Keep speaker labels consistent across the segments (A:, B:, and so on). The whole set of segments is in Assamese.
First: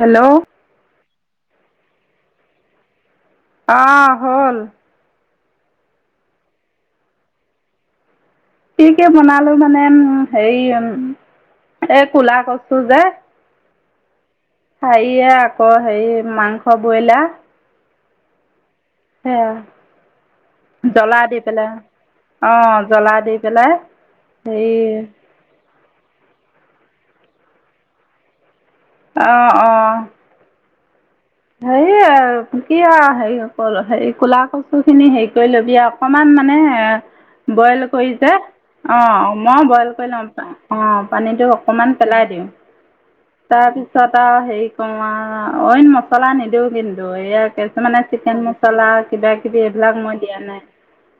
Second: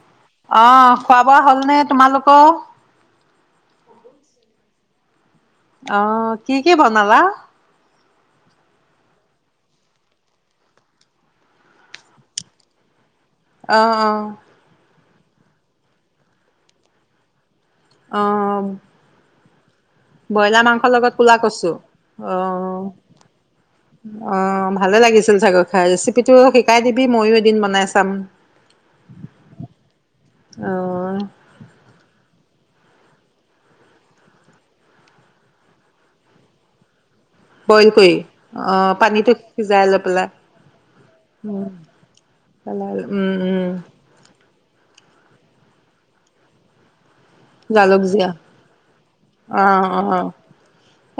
A: হেল্ল'
B: অ', খোৱা বোৱা হল নে তোমালোক? ক?
A: আহ হ'ল।
B: আহ, কি-কি বনালা?
A: কি-কি বনালো মানে হেৰি উ, এ কলা কচু যে
B: অ-অ,
A: হেৰি আকৌ হেৰি মাংস বইলা।
B: অ',
A: অ',
B: ব্ৰইলাৰ মাংসৰ লগত কলা কচু
A: অ জ্বলা দি পেলাই
B: অ-অ
A: হেৰি
B: ভালে লাগিছিল চাগৈ। ৰেচিপিটো শিকাই দিবি ময়ো এদিন বনাই চাম।
A: অ-অ,
B: অ',
A: সেইয়া কি হেৰি কৰ হে ক'লা কচু খিনি হেৰি কৰি ল'বি অকমান মানে- বইল কৰি যে,
B: পানীটো
A: অ', মই
B: সিজাই
A: বইল
B: লৈ
A: কৰি লওঁ
B: পেলাই।
A: অ', পানীটো
B: উম,
A: অকণমান পেলাই দিওঁ
B: পেলাই উম
A: তাৰ
B: উম
A: পিছত আৰু হেৰি তোমাৰ অইন মছ ছলা নিদিওঁ কিন্ দৈ আদি কিছুমানে
B: জালুক জীয়া
A: চিকেন মছলা কিবা-কিবি এইবিলাক
B: অ'
A: মই
B: অ'।
A: দিয়া নাই।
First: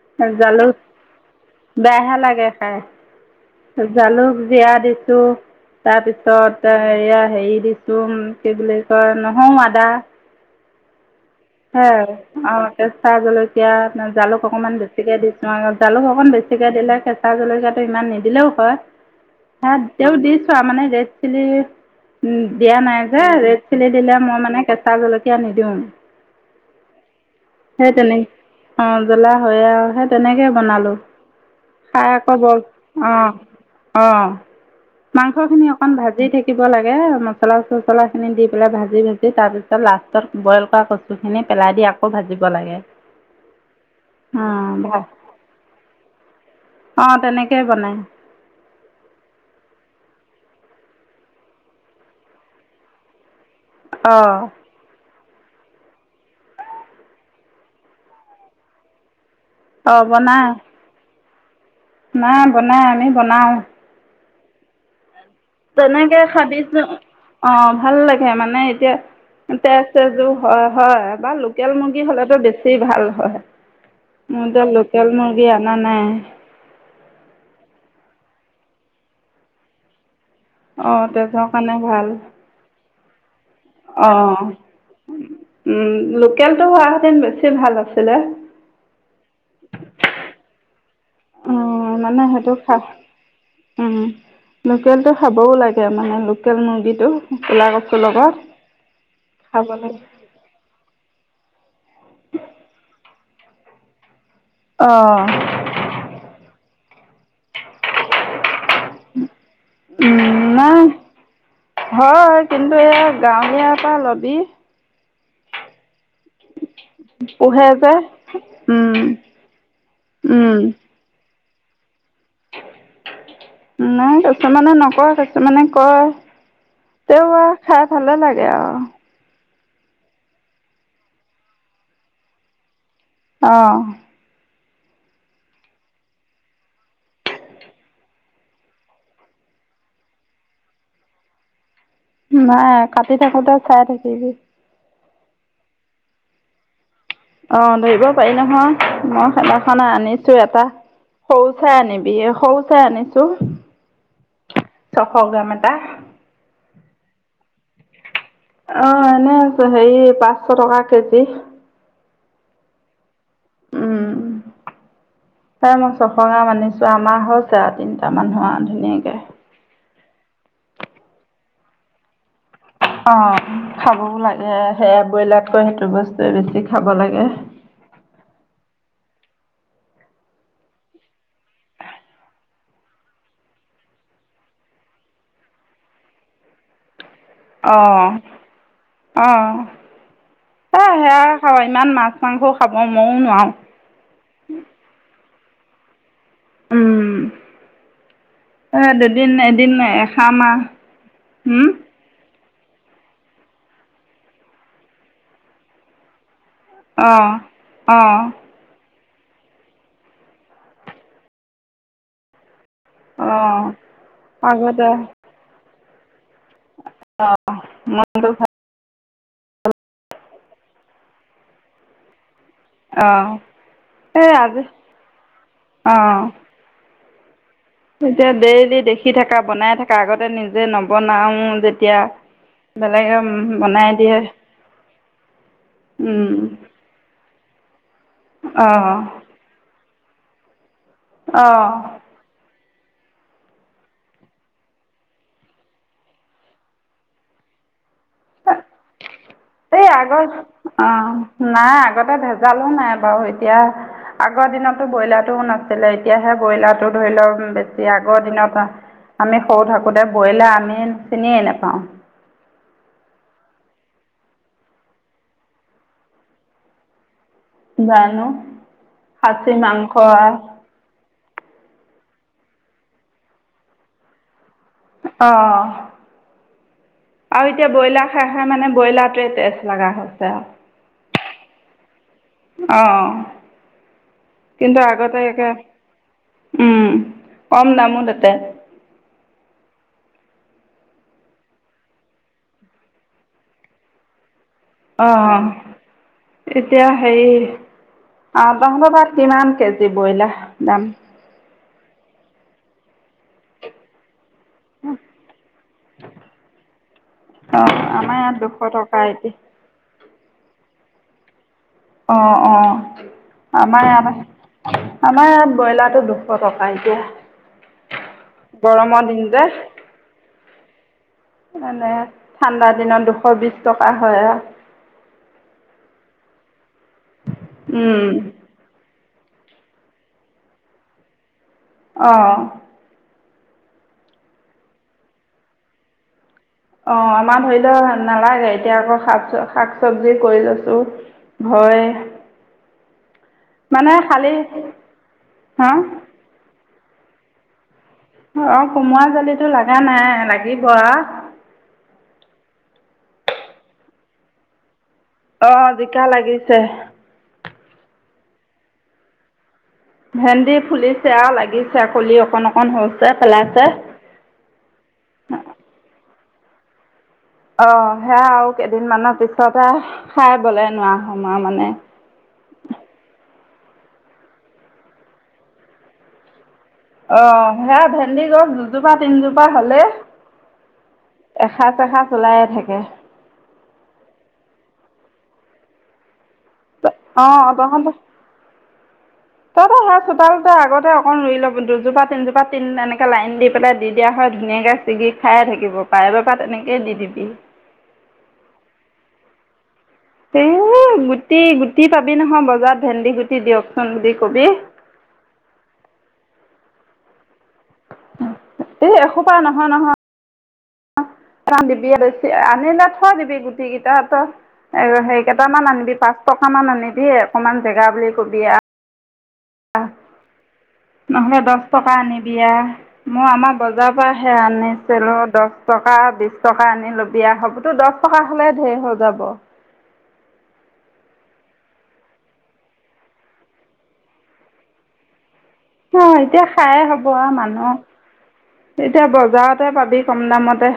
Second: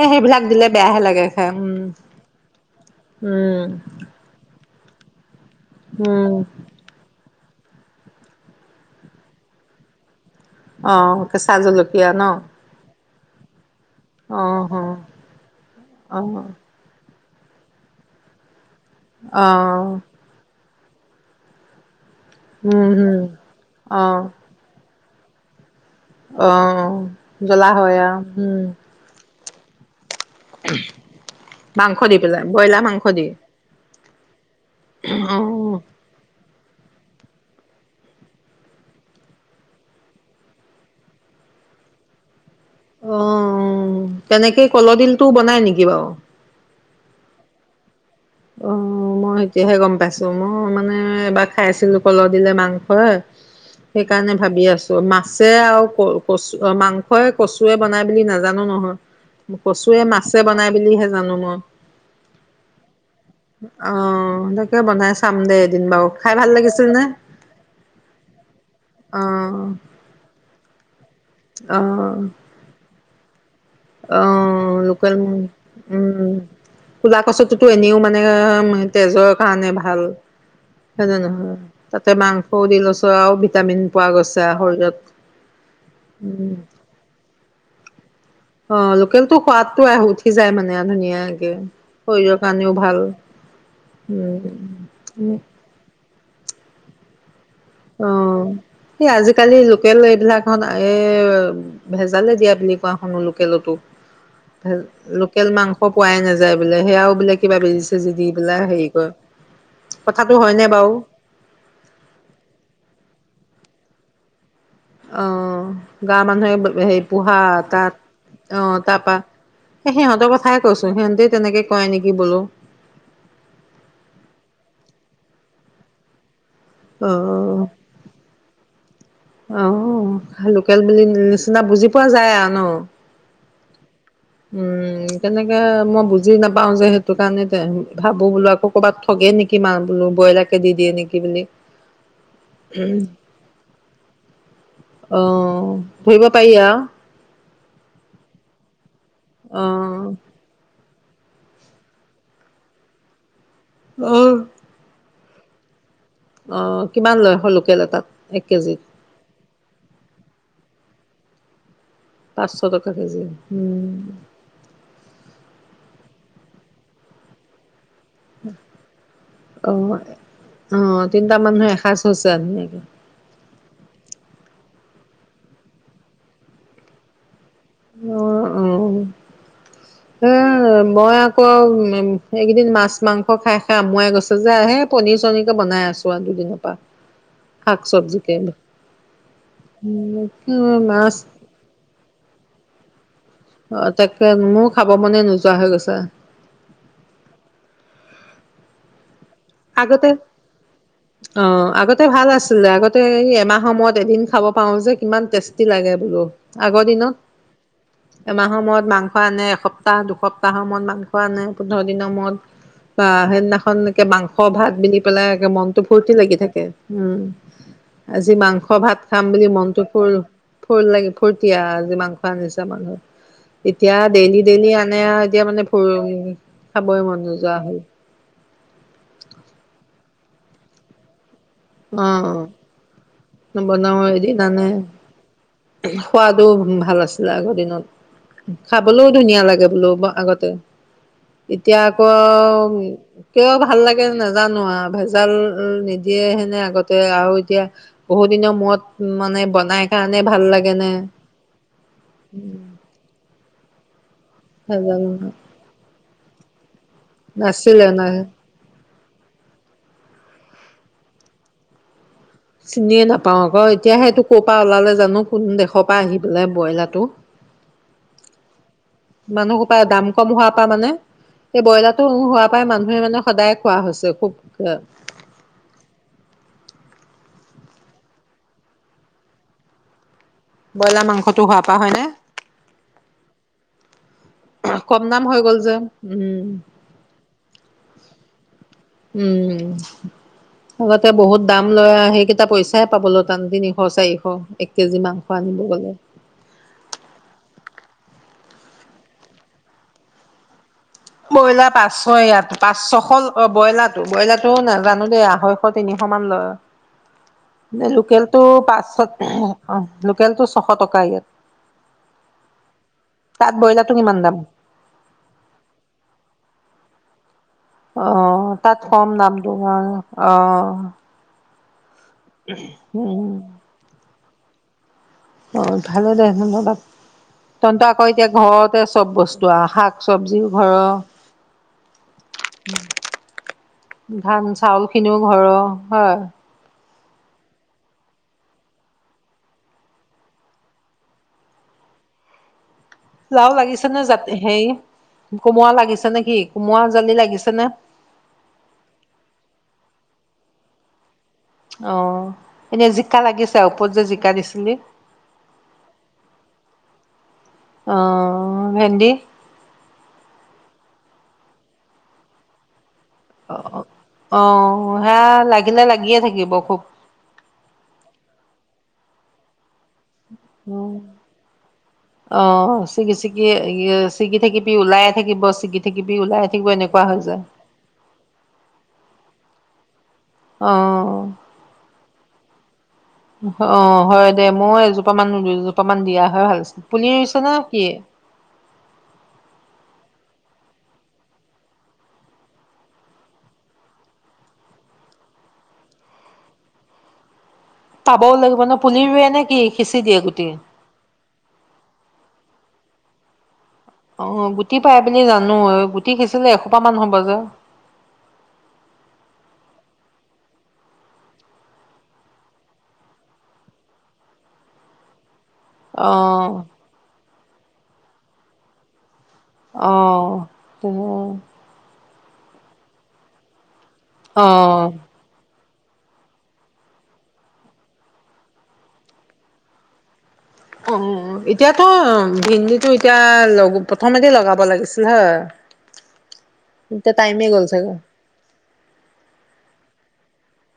B: এ সেইবিলাক দিলে
A: জালুক
B: বেয়াহে লাগে খাই উম।
A: বেয়াহে লাগে খাই।
B: উম
A: জালুক জিৰা দি অ',
B: উম
A: তাৰপিছত এয়া হেৰি দিছো কি বুলি কয় নহয় আদা,
B: অ', কেঁচা জলকীয়া
A: সেয়াই
B: ন।
A: আৰু কেঁচা জলকীয়া, জালুক
B: অ'
A: অকনমান
B: অ'।
A: বেছিকে দিছো জালুক অকন
B: অ'
A: বেছিকে দিলে, কে কা জলকীয়া টো ইমান নিদিলেও হয়। হা,
B: অ',
A: তেওঁ দিছোৱা মানে। ৰেডচিলি দিয়া
B: উম,
A: নাই
B: হম।
A: যে, ৰেড চিলি দিলে মই মানে কেঁচা জলকীয়া তেতিয়া নিদিওঁ
B: আহ জ্বলা
A: সেই
B: হয় আহ
A: তেনে
B: উম
A: অ জ্বলা হয় আও হে তেনেকৈ বনালোঁ
B: মাংস
A: খাই
B: দি
A: আকৌ
B: পেলাই
A: বৰ
B: ব্ৰইলাৰ মাংস
A: অ
B: দি
A: অ মাংস খিনি
B: অ',
A: অকমান ভাজি দি থাকিব লাগে মছলা চছলাখিনি দি পেলাই ভাজি ভাজি তাৰপিছত লাষ্টত বইল কৰা ক পানী খিনি পেলাই দি আকৌ ভাজি
B: অ
A: অ
B: তেনেকে
A: ভাল
B: কলদিলটো বনাই নেকি বাৰু
A: অ তেনেকেই বনাই
B: অ মই এতিয়াহে গম পাইছো মই মানে এবাৰ খাই আছিলো কলহ দিলে মাংস
A: অ
B: সেইকাৰণে ভাবি আছো মাক আছে আৰু ক কচু মাংসই কচুৱে বনাই বুলি নাজানো নহয় কচুৱে মাছে বনাই বুলিহে জানো মই অ
A: নাই বনাম
B: অ তহঁতে কিয় বনাইছ
A: তেনেকে খাবিছো অ ভাল লাগে মানে এতিয়া
B: অ',
A: তেজ তেজো হয় হয় বা লোকেল মুৰ্গী
B: অ',
A: হ'লেতটো বেছি ভাল হয় হয়
B: অ লোকেল
A: নাই
B: উম কোলা কচুতো এনেও মানে এনে তেজৰ কাৰণে ভাল
A: অঁ
B: হয় নে
A: তেজৰ
B: নহয় তাতে মাংস দি লৈছ [unintelligible]
A: অ উ
B: উম,
A: লোকেলতটো হোৱা হেতেন বেছি বেছি ভাল আছিলে
B: অ লোকেল তো সোৱাদ টো উঠি যায় মানে ধুনীয়াকে।
A: উ মানে
B: শৰীৰৰ
A: সেইটো
B: কাৰণেও
A: খা
B: ভাল।
A: উম লোকেল টো
B: উম,
A: খাবও লাগে মানে লোকেল মুৰ্গীটো ক'লা কচুৰ
B: অ
A: লগত
B: সেই আজিকালি
A: খাব লাগে
B: লোকেল এইবিলাক এ ভেজালে দিয়া বুলি কোৱা শুনো লো লোকেলতো
A: অঁ
B: লোকেল মাংস পোৱাই নাযায় বোলে সেয়াও বোলে কিবা বেজিছে যদি বোলে
A: উম নাই
B: বাৰু?
A: হয় কিন্তু এয়া গাঁৱলীয়া পৰা লবি
B: আহ গাৱ মানুহে হে পোহা
A: পোহে
B: তাত
A: যে
B: অ
A: উম
B: তাৰ পৰা স সিহঁতৰ
A: উম
B: কথাইে কৈছো সিহঁতে তেনেকেয কয় নেকি বোলো
A: নাই কিছুমানে মানে নকৰে কিছুমানে কয়
B: অ।
A: তো খাই ভাললে লাগে আৰু
B: আহ লোকেল বুলি নিচিনা বুজি পোৱা যায় আৰু ন
A: অঁ
B: উম কেনেকে মই বুজি নাপাও যে সেইটো কাৰণে ভাবো বোলো আকৌ ক'ৰবাত ঠগে নেকি মা বোলো ব্ৰইলাৰকে দি দিয়ে নেকি বুলি
A: নাই কাটি থাকোতে চাই থাকিবি
B: অ ধৰিব পাৰি আউ
A: অ ধৰিব পাৰি নহয় মই
B: অ।
A: খেতাখন আনিছো এটা সৰু চাই আনিবি সৰু চাই আনিছো
B: আহ
A: এশ গ্ৰাম এটা
B: অঁ কিমান লয় আহ লোকেল এটাত এক কেজিত?
A: অ এনে আছ হেৰি পাঁচশ টকা কেজি
B: পাঁচশ টকা কেজি
A: উম তাই মই ছশ গ্ৰাম মান আনিছো আমাৰ হৈছে তিনিটা টা মানুহোৱা ধুনীয়াকৈ
B: অ অ তিনটা মানুহ এসাঁজ হৈছে এ
A: অ খাবও লাগে সেয়া ব্ৰইলাতকৈ সেইটো বস্তুৱে বেছি খাব লাগে।
B: অ উ হ মই আকৌ এইকেইদিন মাছ মাংস খাই খাই আমুৱাই গৈছে যে সেই পনীৰ চনীৰকে বনাই আছো আৰু দুদিনৰ পৰা
A: অ
B: শাক চবজিকে
A: অ স
B: মাছ
A: সেয়া খাব ইমান মাছ মাংসও খাব ক মও
B: অ তাকে মোৰ খাব মনে গৈছে চোৱা হৈ গৈছা
A: উম সে এদিন এদিন
B: আগতে
A: এসাঁ মাহ হম
B: ছিলে আগতে এই এমাহৰ মূৰত এদিন খাব পাৰো যে কিমান টেষ্টি লাগে বোলো। আগৰ দিনত
A: অঁ অঁ
B: এমাহৰ মূৰত মাংস। মাংস আনে এসপ্তাহ দুসপ্তাহৰ মূৰত মাংস আনে পোন্ধৰ দিনৰ মূৰত। বা
A: অঁ
B: সেইদিনাখনকে মাং। অ 'ভাত
A: আগতে
B: মিলি পেলাই এক মনটো ভূৰ্তি লাগি থাকে। উম,
A: অঁ মনটো
B: আজি
A: ভাল
B: মাংস ভাত খাম বুলি মনটো ফুৰ ফুল লাগে ফুৰ্তিয়াও আজি মাং
A: অঁ
B: এতিয়া
A: এই
B: ডেইলি
A: আজি
B: ডেইলি আনে আৰু এতিয়া মানে ফু
A: অঁ
B: খাবই মন নোযোৱা হ'ল
A: এতিয়া দে দেখি থকা বনাই থকা আগতে তে নিজে নবনাও
B: অ'
A: বনাই
B: বনাও
A: দিয়ে
B: এদিন আনে সোৱাদো ভাল আছে। আগৰ দিনত
A: অঁ
B: খাবলৈও ধুনীয়া লাগে বোলোও বা আগতে এতিয়া
A: অ',
B: আকৌ কিয় ভাল লাগে নাজানো আৰু ভেজাল নিদিয়ে হে' নে আগতে আৰু এতিয়া। মূৰত মানে বনাই
A: এই
B: কাৰণে
A: আগৰ
B: ভাল লাগে নে
A: অ' নাই আগতে ভেজালো নাই বাৰু। এতিয়া আগৰ দিনতো
B: ভেজাল
A: ব্ৰইলাৰ টোও নাছিলে। তেতিয়াহে ব্ৰইলাৰটোত ধৰি লওক
B: নাছিলে
A: বেছি
B: নাই
A: আগৰ দিনত ন। আমি সৰু থাকোঁতে ব্ৰইলাৰ আমি চিনিয়েই নেপাওঁ।
B: চিনিয়ে নাপাও আকৌ এতিয়া সেইটো ক'ৰ পৰা ওলালে জানো কোন দেশৰ পৰা আহি পেলাই ব্ৰইলাৰটো।
A: জানো খাচী
B: মানুসোপাই পৰা
A: মাংস
B: দাম কম হোৱাৰ পৰা মানে এই ব্ৰইলাৰটোৰ হোৱা পৰাাই মানুহে মানে সদায় খোৱা হৈছে খুব।
A: অ' আৰু এতিয়া ব্ৰইলাৰ খাই খাই মানে ব্ৰইলাৰটোৱে টেষ্ট লগা হ'ল।
B: ব্ৰইলাৰ মাংসটো হোৱা পা হয়নে।
A: অ', কিন্তু
B: কম
A: আগতে
B: দাম হৈ
A: একে
B: গ'ল যে
A: উম কম দামো তাতে।
B: উম আগতে বহুত দাম লয় সেইকেইটা পইচাহে পাব লগ তিনিশ চাৰিশ এক কেজি মাংস
A: অ',
B: আনিব গ'লে।
A: এতিয়া সেই অ', তহনতৰতাত কিমান কেজি বইলাৰ দাম?
B: ব্ৰইলাৰ পাঁচশ ইয়াত পাঁচ ছশ ব্ৰইলাৰো- ব্ৰইলাৰ নাজানো দেই আঢ়ৈশ তিনিশ মান
A: অ
B: লয়?
A: আমাৰ ইয়াত
B: লোকেলটো
A: দুশ টকা
B: পাঁচশত
A: এতিয়া।
B: হ ', অহ', লোকেলটো ছশ টকা ইয়াত।
A: অ', - অ
B: তাত
A: ', আমাৰ
B: ব্ৰইলাৰটো
A: ইয়াত
B: কিমান
A: আহ
B: দাম
A: ', আমাৰ ইয়াত ব্ৰইলাৰটো দুশ টকা এতিয়া।
B: অহ ', তাত
A: গৰমৰ
B: কম
A: দিন
B: দাম
A: যে
B: তো কাৰনে অহ ',
A: মানে? ঠাণ্ডাৰ দিনত দুশ বিশ টকা হয় আৰু
B: অ', ভালে দে ধন্যবাদ। তন্ত আকৌ
A: উম
B: এতিয়া ঘৰতে আছ চব বস্তু আহ', শাক চবজিও ঘৰৰ।
A: অহ ',
B: ধান চাউল খিনিও ঘৰ হয়।
A: অ ', আমাৰ ধৰি লও নালাগে এতিয়া আকৌ শাক চ - শাক চবজি কৰি লৈছো ঘৰৰে
B: লাও লাগিছে নে যা হেই কোমোৰ
A: হা
B: লাগিছে নে কি? কোমোৰা জালি লাগিছে নে?
A: অ', কোমৰা জালিতো লগা নাই লাগিব আৰু
B: অ', এতিয়া জিকা লাগিছে ওপৰত যে জিকা দিছিলি?
A: আহ', জিকা লাগিছে।
B: অ', ভেন্দি?
A: ভেন্দি ফুলিছে লাগিছে কলি অকন -অকন হল।
B: অ', - অ', আঁহ ', লাগিলে লাগিয়ে থাকে। গিব খুব
A: অ', সেয়া আৰু কেইদিনমানৰ পিছতে হে খাই বলে
B: উম
A: নোৱাৰ হম মানে উম ',
B: য়ে', য় ', চিগি থাকিবি ওলাই থাকিব চিগি থাকিবি ওলাই থাকিব এনেকুৱা হৈ যায়
A: অ', সেয়া ভেন্দি গছ দুজোপা তিনিজোপা পা হলে
B: অহ ',
A: চলাইে থাকে।
B: অ', হয় দে মই এজোপা মান দুজোপা মান দিয়া হয় ভাল আছিল পুলি ৰুইছে
A: অ',
B: নে কি
A: তহঁতৰ, তহঁতৰ ঘৰত চব চতালতে আগতে অকণ ৰুই লব দুজোপা তিনজোপা তিন এনেকে লাইন দি পেলাই দি দিয়া হয় ধুনীয়াকে ছিগি খায়ে থাকিব পাৰেব পৰা তেনেকেই দি দিবি।
B: পাবও লাগিব ন পুলি ৰুৱে নে কি? সিঁচি দিয়ে
A: এ
B: গুটি
A: গুটি গুটি পাবি নহয় বজাত ভেন্দি গুটি দিয়ক
B: অ গুটি পাই বুলি জানো গুটি খিছিলে এ এহোপামান হ'ব যে
A: এই এসোপা নহয় নহয় কাৰ দিবি বেছি আনিলে থোৱা দিবি গুটি কেইটাৰ সেই কেইটামান আনিবি
B: অ
A: পাঁচ টকামান আনিবি অকণমান জেগা বুলি কবি আৰু
B: অহ
A: নহলে দহ টকা আনি দিয়া মই আমাৰ বজ‌া তাপৰাহে
B: অ
A: আনিছিলো দহ টকা বিশ টকা আনি ল'বিয়া হ'বতো দহ টকা হলে ধেৰ হৈ যাব
B: অ এতিয়াতো ভেন্দিটো এতিয়া লগ প্ৰথমতে লগাব লাগিছিল হয়
A: অ এতিয়া খাইে হব
B: এতিয়া
A: আৰু
B: টাইমে গ'ল
A: মানুহ
B: চাগে
A: এতিয়া বজাৰতে পাবি কম দামতে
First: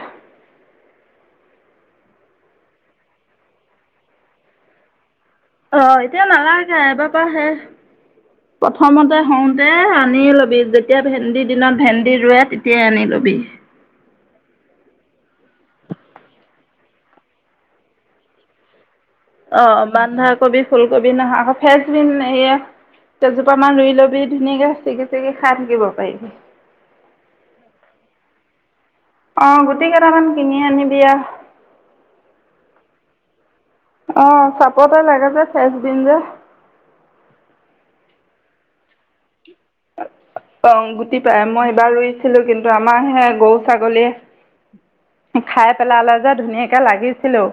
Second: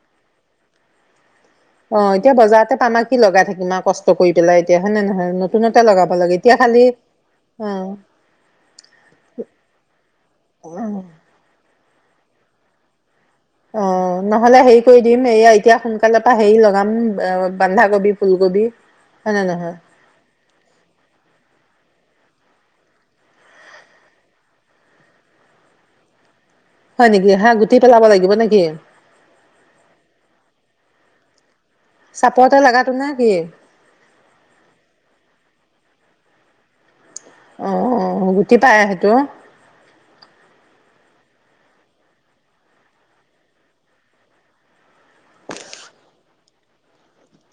B: অ এতিয়া বজাৰতে পাম কি লগাই থাকিম আৰু কষ্ট কৰি পেলাই এতিয়া হয় নে নহয় নতুনতে
A: অ
B: লগাব
A: এতিয়া
B: লাগে
A: নালাগে
B: খালি
A: এবাৰ পৰা সেই
B: অ
A: প্ৰথমতে হওঁতে আনি ল'বি যেতিয়া ভেন্দি দিনত ভেন্দি ৰুৱে তেতিয়াই আনি ল'বি
B: অ নহ'লে হেৰি কৰি দিম এয়া এতিয়া সোনকালৰ পৰা হেৰি লগাম বন্ধাকবি, ফুলকবি হয় নে
A: অ
B: নহয়
A: বন্ধাকবি, ফুলকবি নহা আকৌ ফেজ এই কেইজোপা মান ৰুই ল'বি ধুনীয়াকে চেগি চেগি খাই থাকিব পাৰিবি
B: হয় নেকি হা গুটি পেলাব লাগিব নেকি
A: আহ গোটি কেইটামান কিনি আনি বি আ
B: চাপৰতে লগাতো ন কি
A: অ চাপতে লাগে যে ফেচ বিন যে
B: আহ গুটি পাই সেইটো
A: অ গুটি পাই মই এইবাৰ ৰুইছিলো কিন্তু আমাৰ সে গৰু ছাগলী খাই পেলালে যে ধুনীয়াকে লাগিছিলো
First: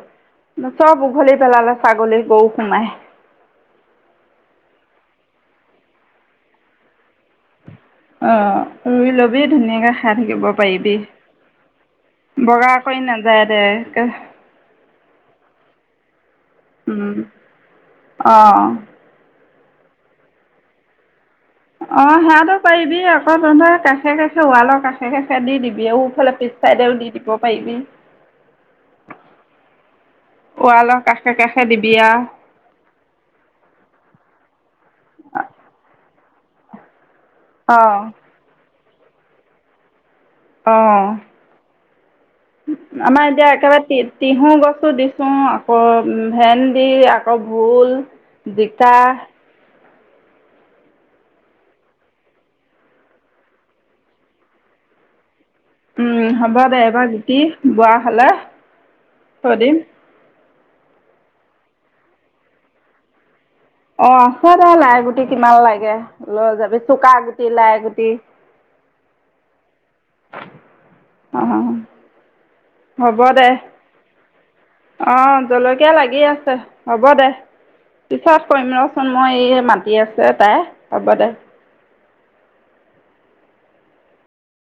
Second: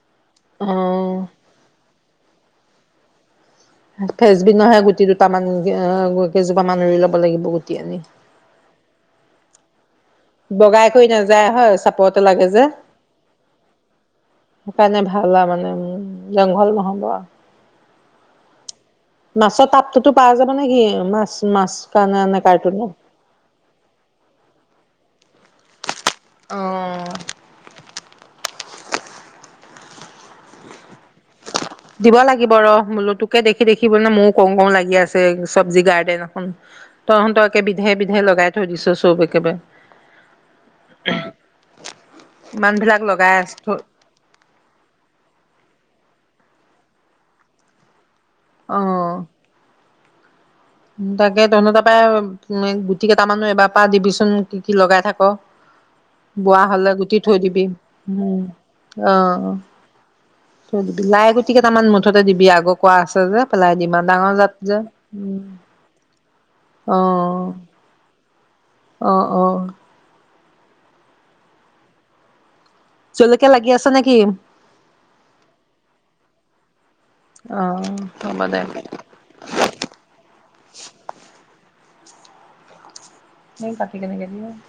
B: অ
A: চব উঘলি পেলালে ছাগলী গৰু সোমায়
B: ফেচবিন নহে গুটি দুটামান কেইজোপা মান ৰুই ল'ব লাগিব গুটি আনি।
A: অ ৰুইলবি ব ধুনীয়া
B: বগাই কৰি নাযায় হয় চাপৰতে লাগে যে
A: বগা কৰি নাযায় দে একে
B: সেইকাৰণে ভাল আৰু মানে উ জংঘল নহ'ব আও
A: অঁ
B: মাছৰ তাপটোতো প যাব নে কি মাছ মাছ
A: অ
B: কাৰণে নে
A: সেহটো
B: কাৰ্টুনৰ?
A: পাৰিবি অকৌ তহধৰ কাষে কাষে ওৱালৰ কাষে কাষে কাষে দি দিবি আও সিফালে পিছ
B: অ
A: চাইটেও দি দিব পাৰিবি ৱালৰ কাষে কাষে দিবি
B: দিব
A: আৰু
B: লাগিব ৰ বোলো তোকে দেখি দেখি বোলো মোক কও কও লাগি আছে চব্জি গাৰ্ডেন উম তহঁতকে
A: অঁ
B: বিধে বিধে লগাই থৈ দিছছোন চ'ব একেবাৰে
A: আহ
B: ইমান বিলাক
A: আমাৰ
B: লগাই
A: এতিয়া
B: আছ থ
A: একেবাৰে তি তিয়ঁহ গছো দিছো আকৌ উম ভেন্দি আকৌ ভোল জিকা
B: অ তাকে তহতৰ তাৰপাই গুটি কেইটা মানুহ এবাৰ পৰা দিবিচোন কি কি লগাই থাক
A: উম হ'ব
B: বোৱা
A: দে
B: হ'লে
A: এবাৰ গুটি
B: থৈ দিবি
A: বোৱা হলে,
B: উম অ',
A: থৈ দিম।
B: থৈ দিবি, লাই গুটি কেইটামান মুঠতে দিবি আগ কোৱা আছে যে। পেলাই দিম আৰু
A: অঁ
B: ডাঙৰ
A: আছে
B: জাত
A: দে
B: যে
A: লাই গুটি
B: উম
A: কিমান লাগে লৈ যাবি চুকা গুটি,
B: অ',
A: লাই গুটি
B: অ', অ',
A: অহ
B: জলকীয়া লাগি আছে নেকি?
A: অ জলকীয়া লাগি আছে। হ'ব দে,
B: অ', হ'ব
A: পিছত
B: দে
A: কৰিম ৰচোন মই এই মাতি আছে তাই হ'ব দে।
B: ও কাটি কেনেকে দি